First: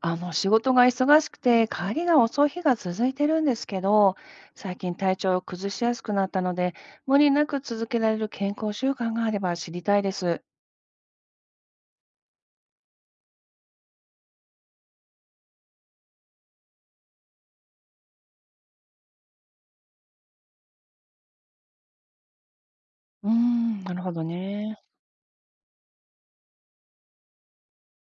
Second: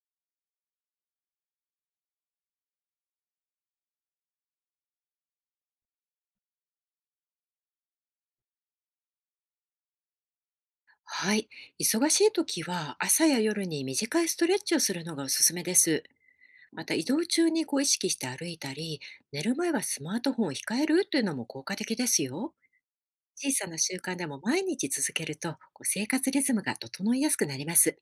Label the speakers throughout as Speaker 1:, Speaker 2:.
Speaker 1: 仕事が忙しくて帰りが遅い日が続いてるんですけど、最近体調を崩しやすくなったので、無理なく続けられる健康習慣があれば知りたいです。
Speaker 2: はい。忙しい時は朝や夜に短いストレッチをするのがおすすめです。また移動中に意識して歩いたり、寝る前はスマートフォンを控えるというのも効果的ですよ。
Speaker 1: うー
Speaker 2: 小さな
Speaker 1: ん、な
Speaker 2: 習
Speaker 1: るほ
Speaker 2: 慣
Speaker 1: ど
Speaker 2: でも毎
Speaker 1: ね。
Speaker 2: 日続けると生活リズムが整いやすくなります。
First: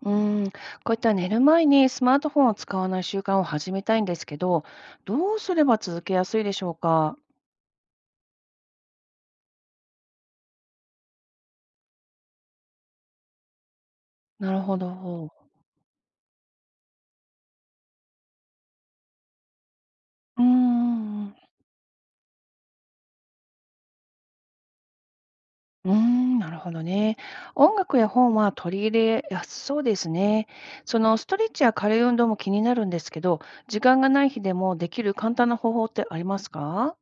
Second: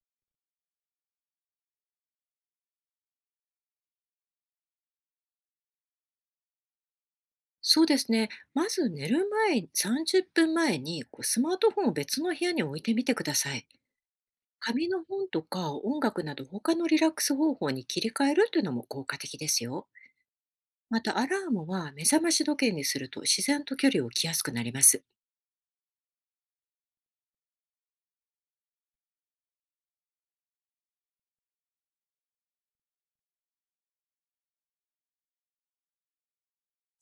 Speaker 1: うーん、こういった寝る前にスマートフォンを使わない習慣を始めたいんですけど、どうすれば続けやすいでしょうか。
Speaker 2: そうですね。まず寝る前、30分前にスマートフォンを別の部屋に置いてみてください。
Speaker 1: なるほ
Speaker 2: 紙の本
Speaker 1: ど。
Speaker 2: とか音楽など他のリラックス方法に切り替えるというのも効果的ですよ。
Speaker 1: うー
Speaker 2: また、ア
Speaker 1: ん。
Speaker 2: ラームは目覚まし時計にすると自然と距離を置きやすくなります。
Speaker 1: うーん、なるほどね。音楽や本は取り入れやすそうですね。そのストレッチや軽い運動も気になるんですけど、時間がない日でもできる簡単な方法ってありますか？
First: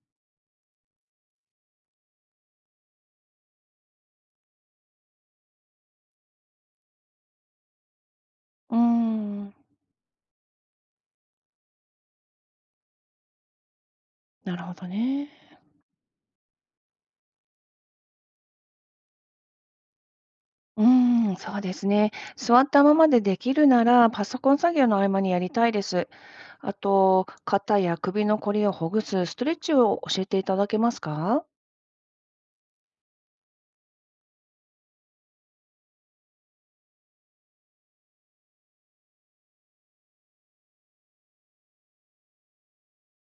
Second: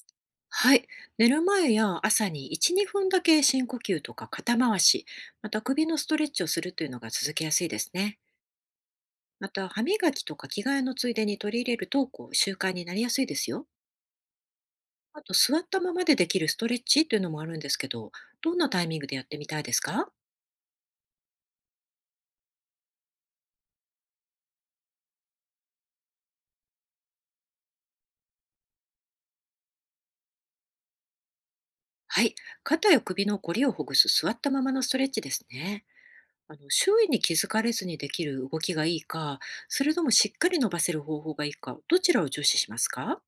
Speaker 2: はい。寝る前や朝に1、2分だけ深呼吸とか肩回し、また首のストレッチをするというのが続けやすいですね。
Speaker 1: うー
Speaker 2: ま
Speaker 1: ん、
Speaker 2: た、歯磨きとか着替えのついでに取り入れると、習慣になりやすいですよ。
Speaker 1: なるほど
Speaker 2: あ
Speaker 1: ね。
Speaker 2: と、座ったままでできるストレッチというのもあるんですけど、どんなタイミングでやってみたいですか？
Speaker 1: うーん、そうですね。座ったままでできるなら、パソコン作業の合間にやりたいです。あと、肩や首のこりをほぐすストレッチを教えていただけますか？
Speaker 2: はい。肩や首のこりをほぐす座ったままのストレッチですね。周囲に気づかれずにできる動きがいいか、それともしっかり伸ばせる方法がいいか、どちらを重視しますか？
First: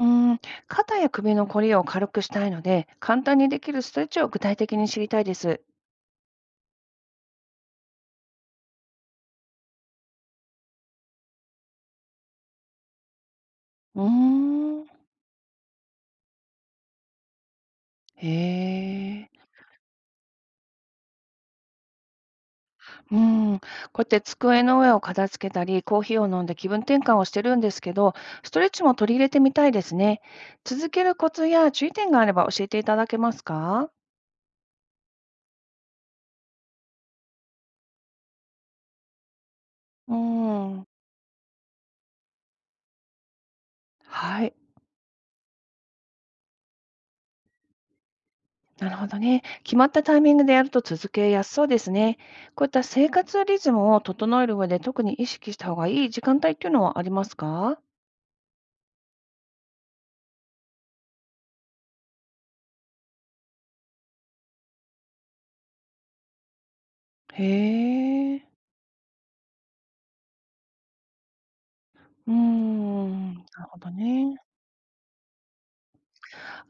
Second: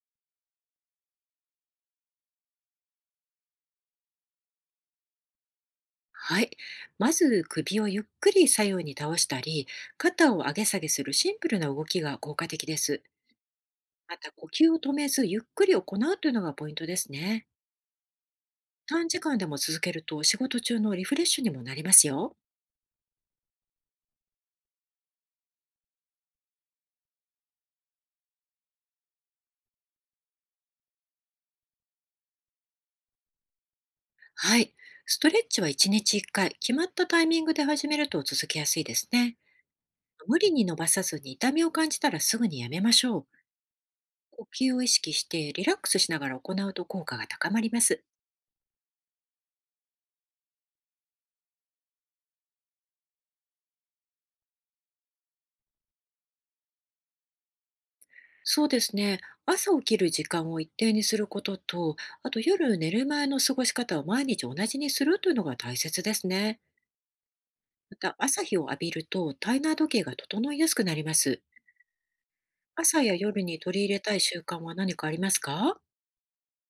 Speaker 1: うーん、肩や首のこりを軽くしたいので、簡単にできるストレッチを具体的に知りたいです。
Speaker 2: はい。まず、首をゆっくり左右に倒したり、肩を上げ下げするシンプルな動きが効果的です。
Speaker 1: うー
Speaker 2: また、呼吸を
Speaker 1: ん、
Speaker 2: 止めず、ゆっくり行うというのがポイントですね。短時
Speaker 1: へ
Speaker 2: 間
Speaker 1: え。
Speaker 2: でも続けると、仕事中のリフレッシュにもなりますよ。
Speaker 1: うん、こうやって机の上を片付けたり、コーヒーを飲んで気分転換をしてるんですけど、ストレッチも取り入れてみたいですね。続けるコツや注意点があれば教えていただけますか？
Speaker 2: はい。ストレッチは1日1回、決まったタイミングで始めると続けやすいですね。
Speaker 1: うー
Speaker 2: 無理に伸
Speaker 1: ん、
Speaker 2: ばさずに痛みを感じたらすぐにやめましょう。
Speaker 1: は
Speaker 2: 呼
Speaker 1: い、
Speaker 2: 吸を意識してリラックスしながら行うと効果が高まります。
Speaker 1: なるほどね。決まったタイミングでやると続けやすそうですね。こういった生活リズムを整える上で、特に意識した方がいい時間帯っていうのはありますか？
Speaker 2: そうですね。朝起きる時間を一定にすることと、あと夜寝る前の過ごし方を毎日同じにするというのが大切ですね。
Speaker 1: へ
Speaker 2: また朝
Speaker 1: え。
Speaker 2: 日を浴びると体内時計が整いやすくなります。
Speaker 1: うー
Speaker 2: 朝や
Speaker 1: ん、
Speaker 2: 夜
Speaker 1: なる
Speaker 2: に取
Speaker 1: ほ
Speaker 2: り
Speaker 1: ど
Speaker 2: 入れたい
Speaker 1: ね。
Speaker 2: 習慣は何かありますか？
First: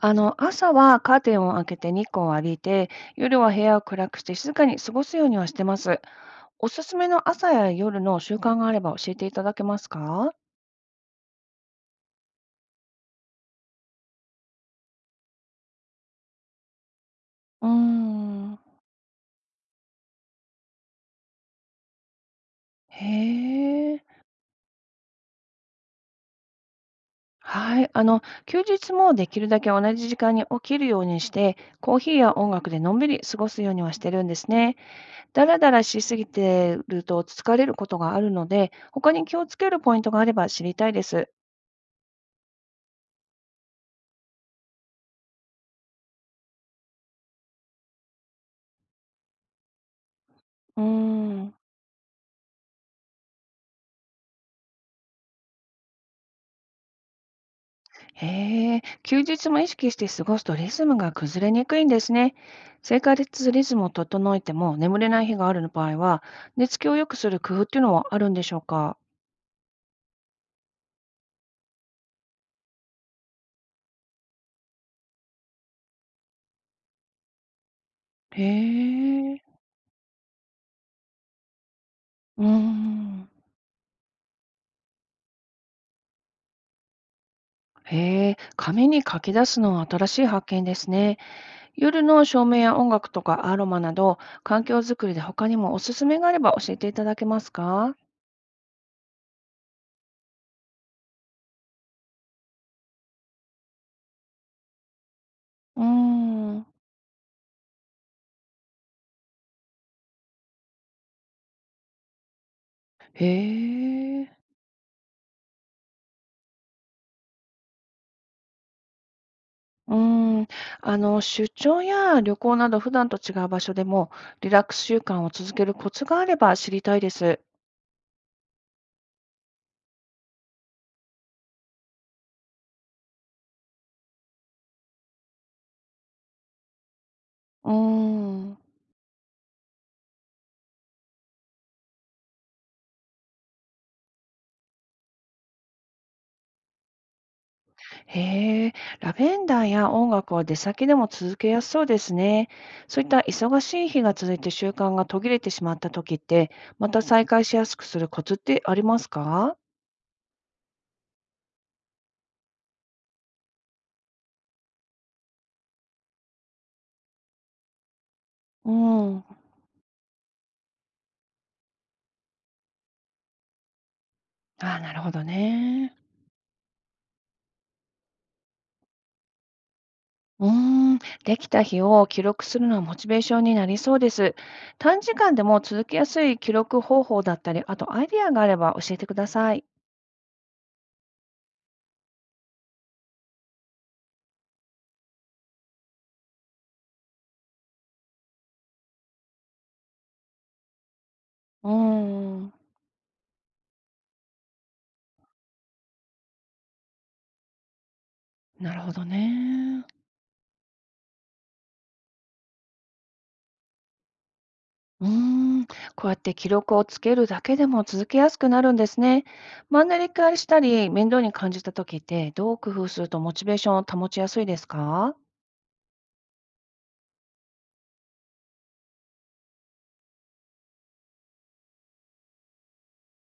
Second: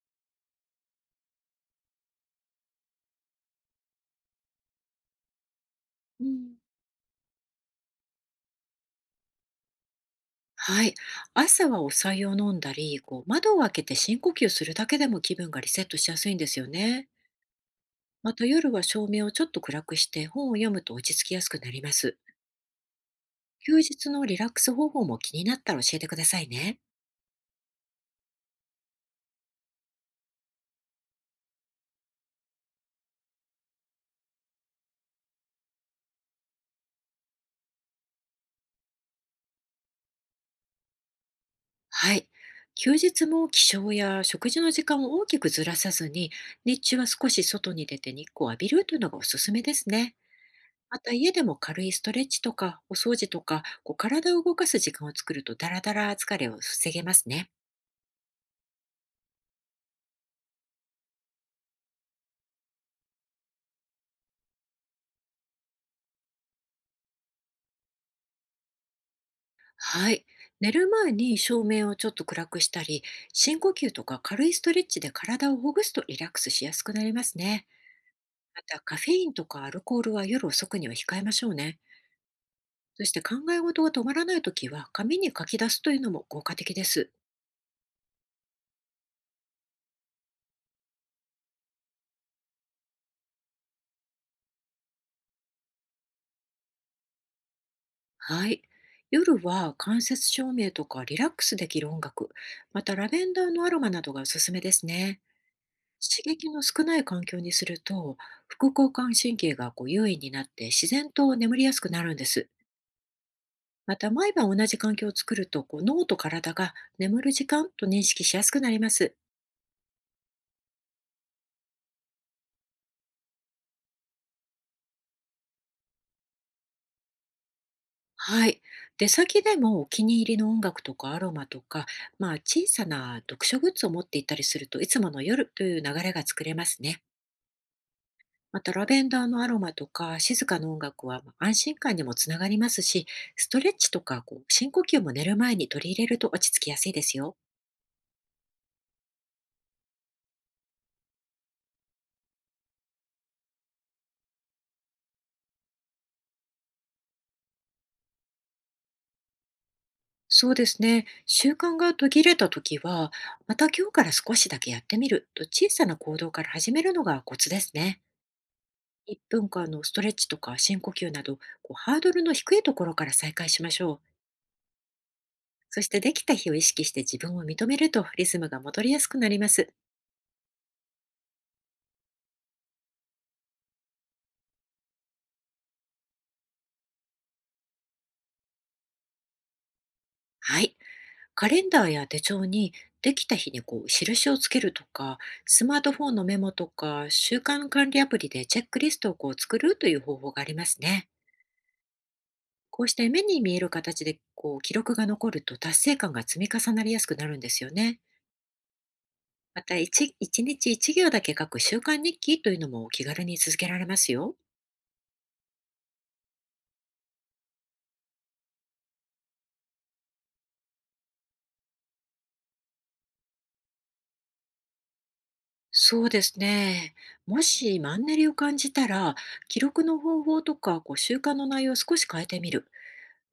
Speaker 1: 朝はカーテンを開けて日光を浴びて、夜は部屋を暗くして静かに過ごすようにはしてます。
Speaker 2: うん、
Speaker 1: おすすめの朝や夜の習慣があれば教えていただけますか？
Speaker 2: はい。朝はお茶を飲んだり、窓を開けて深呼吸するだけでも気分がリセットしやすいんですよね。
Speaker 1: うー
Speaker 2: また
Speaker 1: ん。
Speaker 2: 夜は照明をちょっと暗くして本を読むと落ち着きやすくなります。休
Speaker 1: へえ。
Speaker 2: 日のリラックス方法も気になったら教えてくださいね。
Speaker 1: はい。休日もできるだけ同じ時間に起きるようにして、コーヒーや音楽でのんびり過ごすようにはしてるんですね。だらだらしすぎてると疲れることがあるので、他に気をつけるポイントがあれば知りたいです。
Speaker 2: はい。休日も起床や食事の時間を大きくずらさずに、日中は少し外に出て日光を浴びるというのがおすすめですね。
Speaker 1: うー
Speaker 2: また家で
Speaker 1: ん。
Speaker 2: も軽いストレッチとかお掃除とか、体を動かす時間を作るとダラダラ疲れを防げますね。
Speaker 1: へえ、休日も意識して過ごすとリズムが崩れにくいんですね。生活リズムを整えても眠れない日があるの場合は、寝つきを良くする工夫っていうのはあるんでしょうか？
Speaker 2: はい。寝る前に照明をちょっと暗くしたり、深呼吸とか軽いストレッチで体をほぐすとリラックスしやすくなりますね。
Speaker 1: へ
Speaker 2: また、カフェイン
Speaker 1: え、
Speaker 2: とかアルコールは夜遅くには控えましょうね。
Speaker 1: うー
Speaker 2: そして
Speaker 1: ん。
Speaker 2: 考え事が止まらないときは、紙に書き出すというのも効果的です。
Speaker 1: へえ、紙に書き出すのは新しい発見ですね。夜の照明や音楽とかアロマなど、環境づくりで他にもおすすめがあれば教えていただけますか？
Speaker 2: はい。夜は間接照明とかリラックスできる音楽、またラベンダーのアロマなどがおすすめですね。
Speaker 1: うー
Speaker 2: 刺激の
Speaker 1: ん。
Speaker 2: 少ない環境にすると、副交感神経が優位になって自然と眠りやすくなるんです。また
Speaker 1: へ
Speaker 2: 毎
Speaker 1: え。
Speaker 2: 晩同じ環境を作ると脳と体が眠る時間と認識しやすくなります。
Speaker 1: うーん、出張や旅行など普段と違う場所でもリラックス習慣を続けるコツがあれば知りたいです。
Speaker 2: はい。出先でもお気に入りの音楽とかアロマとか、まあ、小さな読書グッズを持っていたりするといつもの夜という流れが作れますね。
Speaker 1: うーん、
Speaker 2: またラベンダーのアロマとか静かな音楽はまあ安心感にもつながりますし、ストレッチとか深呼吸も寝る前に取り入れると落ち着きやすいですよ。
Speaker 1: へえ、ラベンダーや音楽は出先でも続けやすそうですね。そういった忙しい日が続いて習慣が途切れてしまった時って、また再開しやすくするコツってありますか？
Speaker 2: そうですね。習慣が途切れたときは、また今日から少しだけやってみると小さな行動から始めるのがコツですね。
Speaker 1: う
Speaker 2: 1
Speaker 1: ん。あ
Speaker 2: 分間のストレッチとか深呼吸など、ハードルの低いところから再開しましょう。
Speaker 1: あ、なるほど
Speaker 2: そし
Speaker 1: ね。
Speaker 2: てできた日を意識して自分を認めるとリズムが戻りやすくなります。
Speaker 1: うーん、できた日を記録するのはモチベーションになりそうです。短時間でも続けやすい記録方法だったり、あとアイディアがあれば教えてください。
Speaker 2: はい。カレンダーや手帳にできた日に印をつけるとか、スマートフォンのメモとか、習慣管理アプリでチェックリストを作るという方法がありますね。
Speaker 1: うーん、
Speaker 2: こうして目に見える形で記録が残ると達成感が積み重なりやすくなるんですよね。
Speaker 1: なるほど
Speaker 2: また
Speaker 1: ね。
Speaker 2: 一日一行だけ書く習慣日記というのも気軽に続けられますよ。
Speaker 1: うーん、こうやって記録をつけるだけでも続けやすくなるんですね。マンネリ化したり、面倒に感じた時って、どう工夫するとモチベーションを保ちやすいですか？
Speaker 2: そうですね。もしマンネリを感じたら、記録の方法とか習慣の内容を少し変えてみる。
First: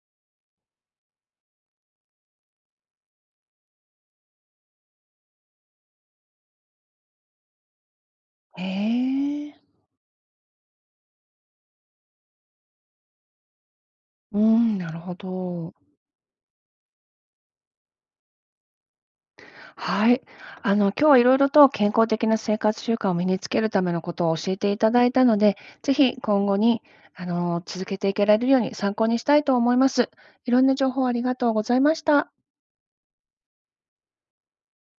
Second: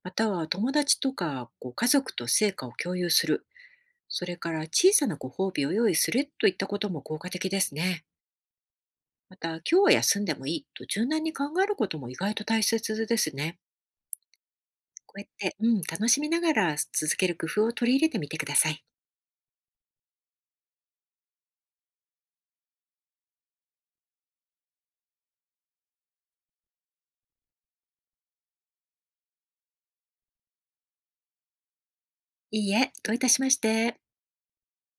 Speaker 2: または友達とか家族と成果を共有する。それから小さなご褒美を用意するといったことも効果的ですね。
Speaker 1: へ
Speaker 2: また、
Speaker 1: え、
Speaker 2: 今日は休んでもいいと柔軟に考えることも意外と大切ですね。
Speaker 1: うん、なるほ
Speaker 2: こうやって、う
Speaker 1: ど。
Speaker 2: ん、楽しみながら続ける工夫を取り入れてみてください。
Speaker 1: はい。今日はいろいろと健康的な生活習慣を身につけるためのことを教えていただいたので、ぜひ今後に、続けていけられるように参考にしたいと思います。いろんな情報ありがとうございました。
Speaker 2: いいえ、どういたしまして。